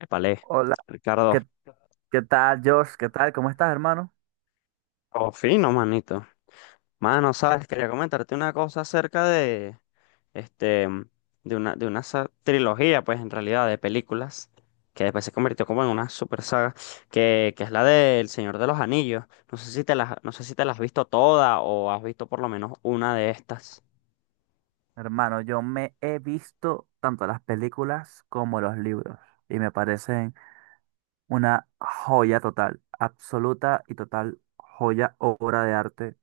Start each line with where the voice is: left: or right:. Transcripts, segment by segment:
left: Épale,
right: Hola,
left: Ricardo,
right: ¿qué, qué tal, Josh? ¿Qué tal? ¿Cómo estás, hermano?
left: oh, fino, manito. Mano, sabes, quería comentarte una cosa acerca de, este, de una trilogía, pues, en realidad, de películas, que después se convirtió como en una super saga, que es la del Señor de los Anillos. No sé si te las has visto todas o has visto por lo menos una de estas.
right: Hermano, yo me he visto tanto las películas como los libros y me parecen una joya total, absoluta y total joya, obra de arte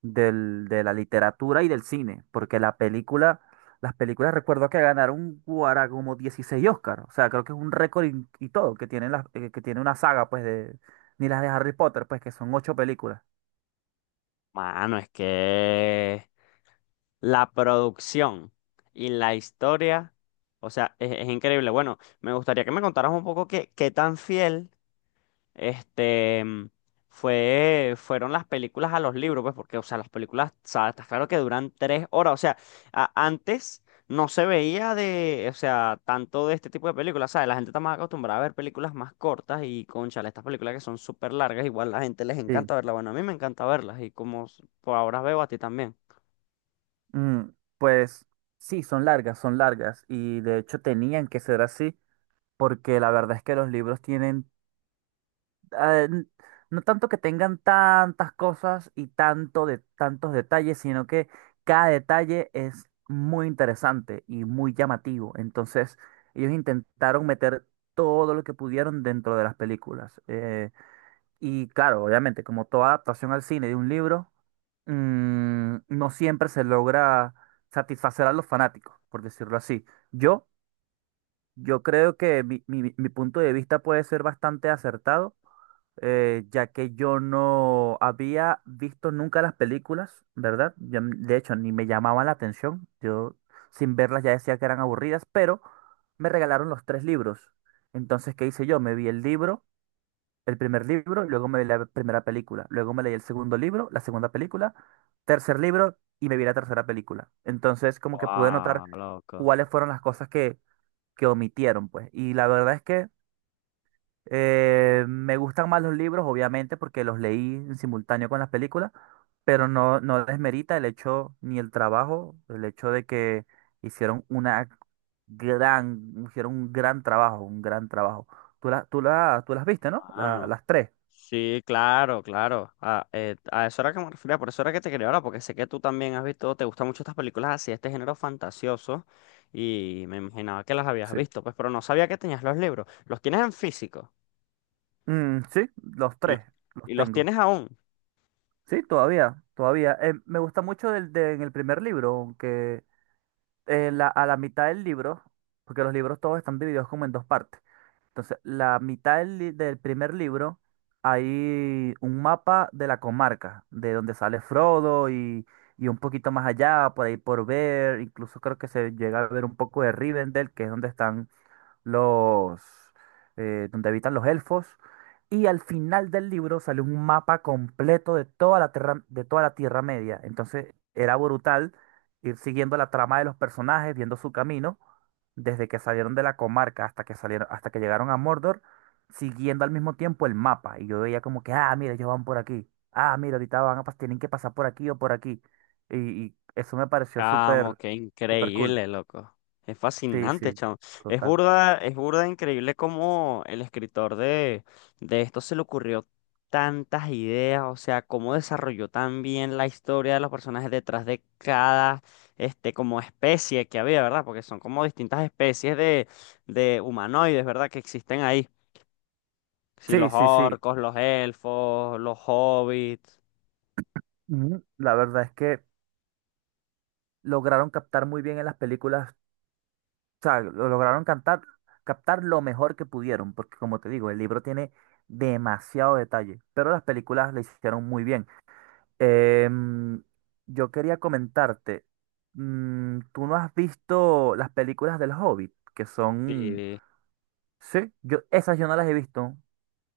right: de la literatura y del cine, porque las películas recuerdo que ganaron Guara como 16 Oscar, o sea, creo que es un récord y todo que tiene, que tiene una saga, pues, de, ni las de Harry Potter, pues, que son ocho películas.
left: Mano, es que la producción y la historia, o sea, es increíble. Bueno, me gustaría que me contaras un poco qué tan fiel este mm, fueron las películas a los libros, pues, porque, o sea, las películas, o sea, está claro que duran 3 horas. O sea, antes no se veía o sea, tanto de este tipo de películas. ¿Sabes? La gente está más acostumbrada a ver películas más cortas y, cónchale, estas películas que son súper largas, igual la gente les encanta verlas. Bueno, a mí me encanta verlas y como por ahora veo a ti también.
right: Mm, pues sí, son largas y de hecho tenían que ser así, porque la verdad es que los libros tienen, eh, n- no tanto que tengan tantas cosas y tanto de tantos detalles, sino que cada detalle es muy interesante y muy llamativo. Entonces, ellos intentaron meter todo lo que pudieron dentro de las películas. Y claro, obviamente, como toda adaptación al cine de un libro, no siempre se logra satisfacer a los fanáticos, por decirlo así. Yo, yo creo que mi punto de vista puede ser bastante acertado, ya que yo no había visto nunca las películas, ¿verdad? De hecho, ni me llamaban la atención. Yo sin verlas ya decía que eran aburridas, pero me regalaron los tres libros. Entonces, ¿qué hice yo? Me vi el primer libro, luego me vi la primera película, luego me leí el segundo libro, la segunda película, tercer libro y me vi la tercera película. Entonces, como que pude notar
left: Wow, loco.
right: cuáles fueron las cosas que omitieron, pues. Y la verdad es que, me gustan más los libros, obviamente, porque los leí en simultáneo con las películas, pero no desmerita el hecho ni el trabajo, el hecho de que hicieron una hicieron un gran trabajo, un gran trabajo. Tú las viste, ¿no? La-
left: Mano.
right: las tres.
left: Sí, claro, claro. A eso era que me refería, por eso era que te quería hablar, porque sé que tú también has visto, te gustan mucho estas películas así, este género fantasioso, y me imaginaba que las habías
right: Sí.
left: visto, pues, pero no sabía que tenías los libros. ¿Los tienes en físico
right: Mm, sí, los
left: y los,
right: tres los
left: y los
right: tengo.
left: tienes aún?
right: Sí, todavía, todavía. Me gusta mucho en el primer libro, aunque a la mitad del libro, porque los libros todos están divididos como en dos partes. Entonces, la mitad del primer libro hay un mapa de la comarca, de donde sale Frodo, y un poquito más allá, por ahí por ver, incluso creo que se llega a ver un poco de Rivendell, que es donde están los donde habitan los elfos. Y al final del libro sale un mapa completo de toda la tierra, de toda la Tierra Media. Entonces era brutal ir siguiendo la trama de los personajes, viendo su camino, desde que salieron de la comarca hasta que salieron, hasta que llegaron a Mordor, siguiendo al mismo tiempo el mapa. Y yo veía como que, ah, mira, ellos van por aquí. Ah, mira, ahorita tienen que pasar por aquí o por aquí. Y, y eso me pareció
left: Chamo,
right: súper,
left: qué
right: súper cool.
left: increíble, loco. Es
right: Sí,
left: fascinante,
right: sí,
left: chamo. Es
right: total.
left: burda, es burda increíble cómo el escritor de esto se le ocurrió tantas ideas, o sea, cómo desarrolló tan bien la historia de los personajes detrás de cada, como especie que había, ¿verdad? Porque son como distintas especies de humanoides, ¿verdad? Que existen ahí. Sí, los
right: Sí, sí, sí.
left: orcos, los elfos, los hobbits.
right: Ujú. La verdad es que lograron captar muy bien en las películas, o sea, lo lograron cantar, captar lo mejor que pudieron, porque como te digo, el libro tiene demasiado detalle, pero las películas le hicieron muy bien. Em, yo quería comentarte, ¿tú no has visto las películas del Hobbit? Que son,
left: Sí.
right: sí, esas yo no las he visto,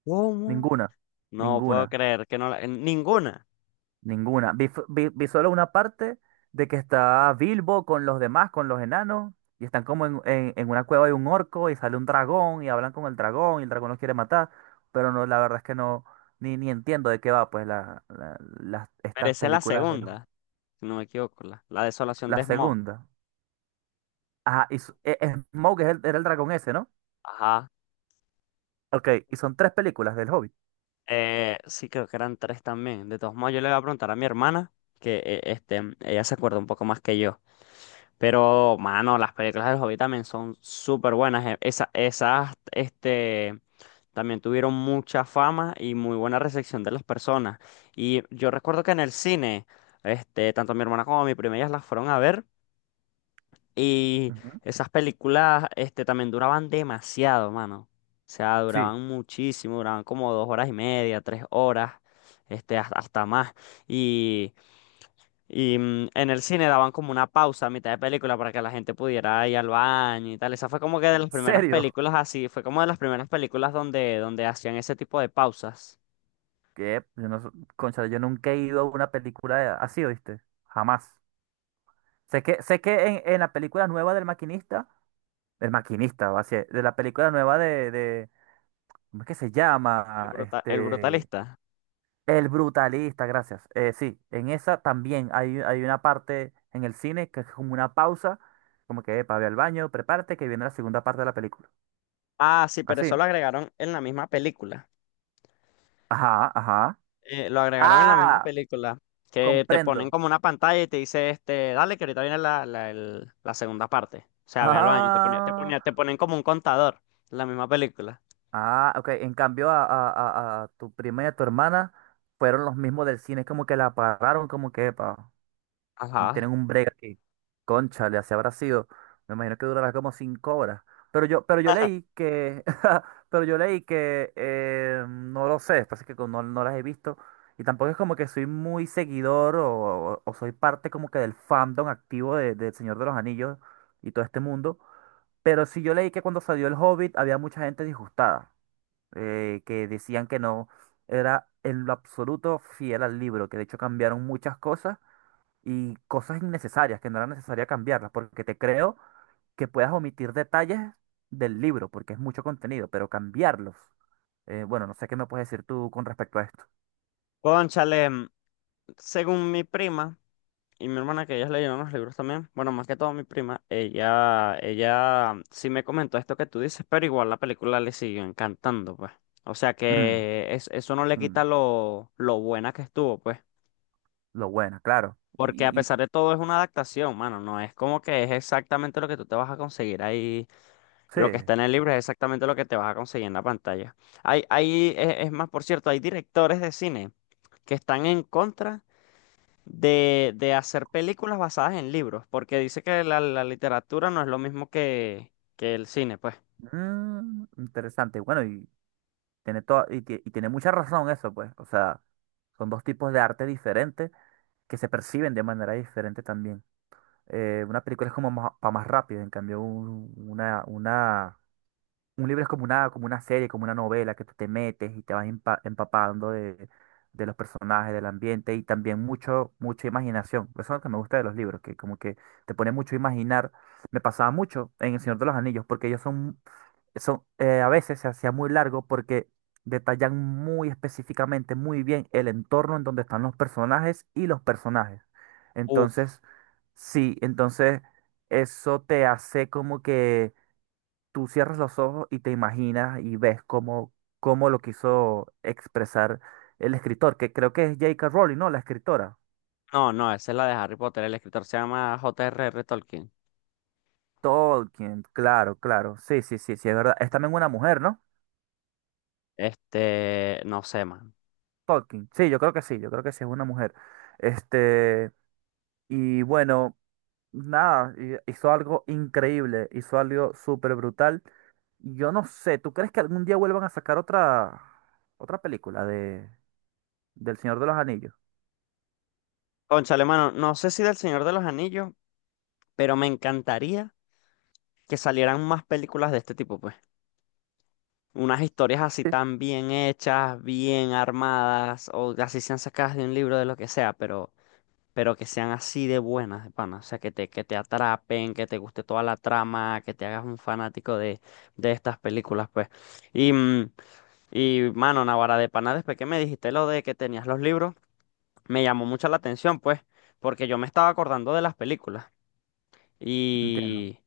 left: ¿Cómo?
right: ninguna,
left: No puedo
right: ninguna.
left: creer que no la- en ninguna.
right: Ninguna. Vi solo una parte de que está Bilbo con los demás, con los enanos, y están como en una cueva de un orco y sale un dragón y hablan con el dragón y el dragón los quiere matar. Pero no, la verdad es que no, ni entiendo de qué va, pues,
left: Pero
right: estas
left: esa es la
right: películas de los...
left: segunda, si no me equivoco, la desolación
right: La
left: de Smaug.
right: segunda. Ajá, Smaug es era el dragón ese, ¿no?
left: Ajá.
right: Ok, y son tres películas del Hobbit.
left: Sí, creo que eran tres también. De todos modos, yo le voy a preguntar a mi hermana, que ella se acuerda un poco más que yo. Pero, mano, las películas del Hobbit también son súper buenas. También tuvieron mucha fama y muy buena recepción de las personas. Y yo recuerdo que en el cine, tanto mi hermana como mi prima, ellas las fueron a ver. Y
right: Ujú.
left: esas películas, también duraban demasiado, mano. O sea,
right: Sí.
left: duraban muchísimo, duraban como 2 horas y media, 3 horas, hasta más. Y, en el cine daban como una pausa a mitad de película para que la gente pudiera ir al baño y tal. Esa fue como que de
right: ¿En
left: las primeras
right: serio?
left: películas así, fue como de las primeras películas donde hacían ese tipo de pausas.
right: Que yo no, concha, yo nunca he ido a una película así, ¿oíste? Jamás. Sé que en la película nueva del maquinista, va a ser, de la película nueva ¿cómo es que se
left: El
right: llama?
left: bruta- el brutalista.
right: El Brutalista, gracias. Sí, en esa también hay una parte en el cine que es como una pausa, como que, epa, ve al baño, prepárate, que viene la segunda parte de la película.
left: Ah, sí, pero eso
right: Así.
left: lo agregaron en la misma película.
right: Ajá, ajá.
left: Eh, lo agregaron en la misma
right: Ah,
left: película, que te ponen
right: comprendo.
left: como una pantalla y te dice, este, dale, que ahorita viene la segunda parte. O sea, ve al baño y
right: Ah,
left: te ponen como un contador en la misma película.
right: ah, ok. En cambio, a tu prima y a tu hermana, fueron los mismos del cine, es como que la pararon, como que, epa.
left: Ajá.
right: Tienen un break aquí. Cónchale, así habrá sido. Me imagino que durará como 5 horas. Pero yo leí que, pero yo leí que, no lo sé, pasa que como no las he visto. Y tampoco es como que soy muy seguidor o soy parte como que del fandom activo de El Señor de los Anillos y todo este mundo. Pero sí yo leí que cuando salió El Hobbit había mucha gente disgustada, que decían que no era en lo absoluto fiel al libro, que de hecho cambiaron muchas cosas y cosas innecesarias que no era necesaria cambiarlas, porque te creo que puedas omitir detalles del libro, porque es mucho contenido, pero cambiarlos. Bueno, no sé qué me puedes decir tú con respecto a esto.
left: Cónchale, según mi prima y mi hermana, que ellas leyeron los libros también, bueno, más que todo mi prima, ella sí me comentó esto que tú dices, pero igual la película le siguió encantando, pues. O sea
right: Mm,
left: que eso no le
right: mm,
left: quita lo buena que estuvo, pues.
right: lo bueno, claro.
left: Porque a pesar de todo es una adaptación, mano, no es como que es exactamente lo que tú te vas a conseguir ahí,
right: Sí,
left: lo que está en el libro es exactamente lo que te vas a conseguir en la pantalla. Hay, es más, por cierto, hay directores de cine que están en contra de hacer películas basadas en libros, porque dice que la literatura no es lo mismo que el cine, pues.
right: interesante. Bueno, y tiene toda, y, tie- y tiene mucha razón eso, pues. O sea, son dos tipos de arte diferentes que se perciben de manera diferente también. Una película es como más, para más rápido, en cambio un- una Un libro es como una serie, como una novela que tú te metes y te vas empapando de los personajes, del ambiente y también mucho, mucha imaginación. Eso es lo que me gusta de los libros, que como que te pone mucho a imaginar. Me pasaba mucho en El Señor de los Anillos, porque ellos son, son a veces se hacía muy largo porque detallan muy específicamente, muy bien el entorno en donde están los personajes y los personajes.
left: Uf,
right: Entonces, sí, entonces eso te hace como que tú cierras los ojos y te imaginas y ves cómo lo quiso expresar el escritor, que creo que es J.K. Rowling, ¿no? La escritora.
left: no, no, esa es la de Harry Potter, el escritor se llama J. R. R. Tolkien.
right: Tolkien, claro, claro. Sí, sí, sí, sí, es verdad. Es también una mujer, ¿no?
left: No sé, man.
right: Tolkien. Sí, yo creo que sí, yo creo que sí es una mujer. Este, y bueno, nada, hizo algo increíble, hizo algo súper brutal. Yo no sé, ¿tú crees que algún día vuelvan a sacar otra película del Señor de los Anillos?
left: Cónchale, mano, no sé si del Señor de los Anillos, pero me encantaría que salieran más películas de este tipo, pues. Unas historias así
right: Sí,
left: tan bien hechas, bien armadas, o así sean sacadas de un libro de lo que sea, pero que sean así de buenas, de pana. O sea, que te atrapen, que te guste toda la trama, que te hagas un fanático de estas películas, pues. Y, mm, y mano, Navarra de pana, después que me dijiste lo de que tenías los libros, me llamó mucho la atención, pues, porque yo me estaba acordando de las películas.
right: entiendo.
left: Y,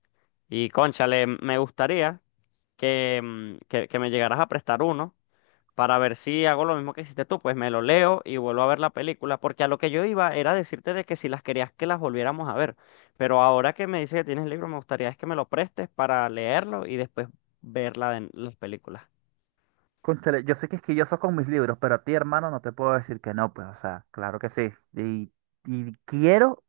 left: y cónchale, me gustaría que me llegaras a prestar uno para ver si hago lo mismo que hiciste tú, pues me lo leo y vuelvo a ver la película, porque a lo que yo iba era decirte de que si las querías que las volviéramos a ver, pero ahora que me dices que tienes el libro, me gustaría es que me lo prestes para leerlo y después ver la de las películas.
right: Cónchale, yo soy quisquilloso con mis libros, pero a ti, hermano, no te puedo decir que no, pues, o sea, claro que sí. Y quiero,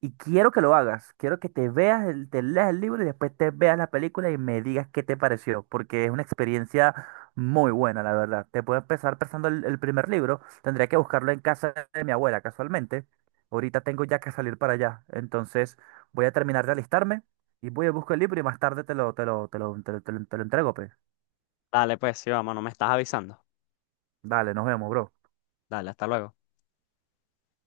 right: y quiero que lo hagas. Quiero que te veas, te leas el libro y después te veas la película y me digas qué te pareció, porque es una experiencia muy buena, la verdad. Te puedo empezar prestando el primer libro. Tendría que buscarlo en casa de mi abuela, casualmente. Ahorita tengo ya que salir para allá. Entonces, voy a terminar de alistarme y voy a buscar el libro y más tarde te lo entrego, pues.
left: Dale, pues sí, vamos, no me estás avisando.
right: Dale, nos vemos, bro.
left: Dale, hasta luego.